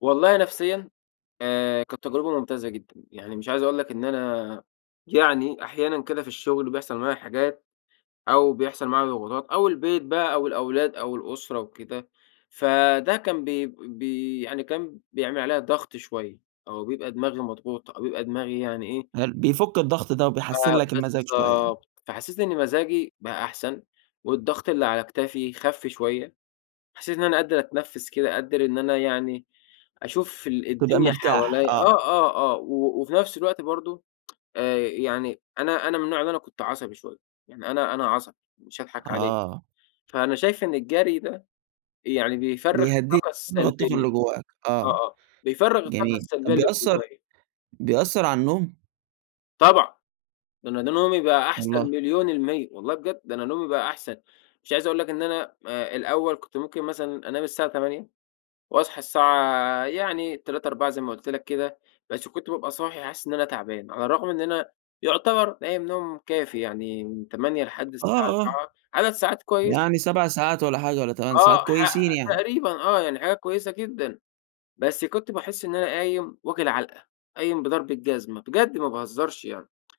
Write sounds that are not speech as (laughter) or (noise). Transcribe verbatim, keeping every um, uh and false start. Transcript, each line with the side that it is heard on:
left: والله نفسيًا، آآ، كانت تجربة ممتازة جدًا، يعني مش عايز أقول لك إن أنا يعني أحيانًا كده في الشغل بيحصل معايا حاجات، أو بيحصل معايا ضغوطات أو البيت بقى أو الأولاد أو الأسرة وكده. فده كان ب ب يعني كان بيعمل عليَّ ضغط شوية أو بيبقى دماغي مضغوط أو بيبقى دماغي يعني إيه
right: هل بيفك الضغط ده
left: ف
right: وبيحسِّن لك المزاج شوية يعني؟
left: بالضبط. فحسيت إن مزاجي بقى أحسن، والضغط اللي على كتافي خَفْ شوية، حسيت إن أنا قادر أتنفس كده، قادر إن أنا يعني أشوف ال
right: تبقى
left: الدنيا
right: مرتاح،
left: حواليَّ
right: آه.
left: آه، آه، آه، و وفي نفْس الوقت برضه آآ، يعني أنا أنا من النوع اللي أنا كنت عصبي شوية، يعني أنا أنا عصبي، مش هاضحك عليك.
right: آه.
left: فأنا شايف إن الجري ده، يعني بيفرّغ
right: بيهدِّيك
left: الطاقة
right: (unintelligible) الطاقة
left: السلبية.
right: اللي جواك، آه،
left: آه، آه، بيفرّغ الطاقة
right: جميل،
left: السلبية
right: طَب
left: اللي
right: بيأثَّر
left: جوايا.
right: بيأثَّر على النوم؟
left: طبعًا، ده أنا ده نومي بقى أَحْسَن
right: والله؟
left: مليون المِيّة، والله بجد، ده أنا نومي بقى أَحْسَن. مش عايز أقول لك إن أنا، آآ، الأول كنت ممكن مثلًا أنام الساعة تمانية وأصحى الساعة يعني تلاتة أربعة زي ما قُلت لك كده، بس كنت بابقى صاحي حاسس إن أنا تعبان، على الرغم إن أنا يُعتبر نايم نوم كافي يعني، من تمانية لحد
right: آه،
left: الساعة
right: آه.
left: أربعة عدد ساعات كويسة.
right: يعني سبَع ساعات والّا حاجة والّا تمن ساعات
left: آه ح
right: كويسين يعني؟
left: تقريبًا آه، يعني حاجة كويسة جدًا، بس كنت باحس إن أنا قايم واكل علْقة، قايم بضرب الجزمة، بجد ما باهزرش يعني.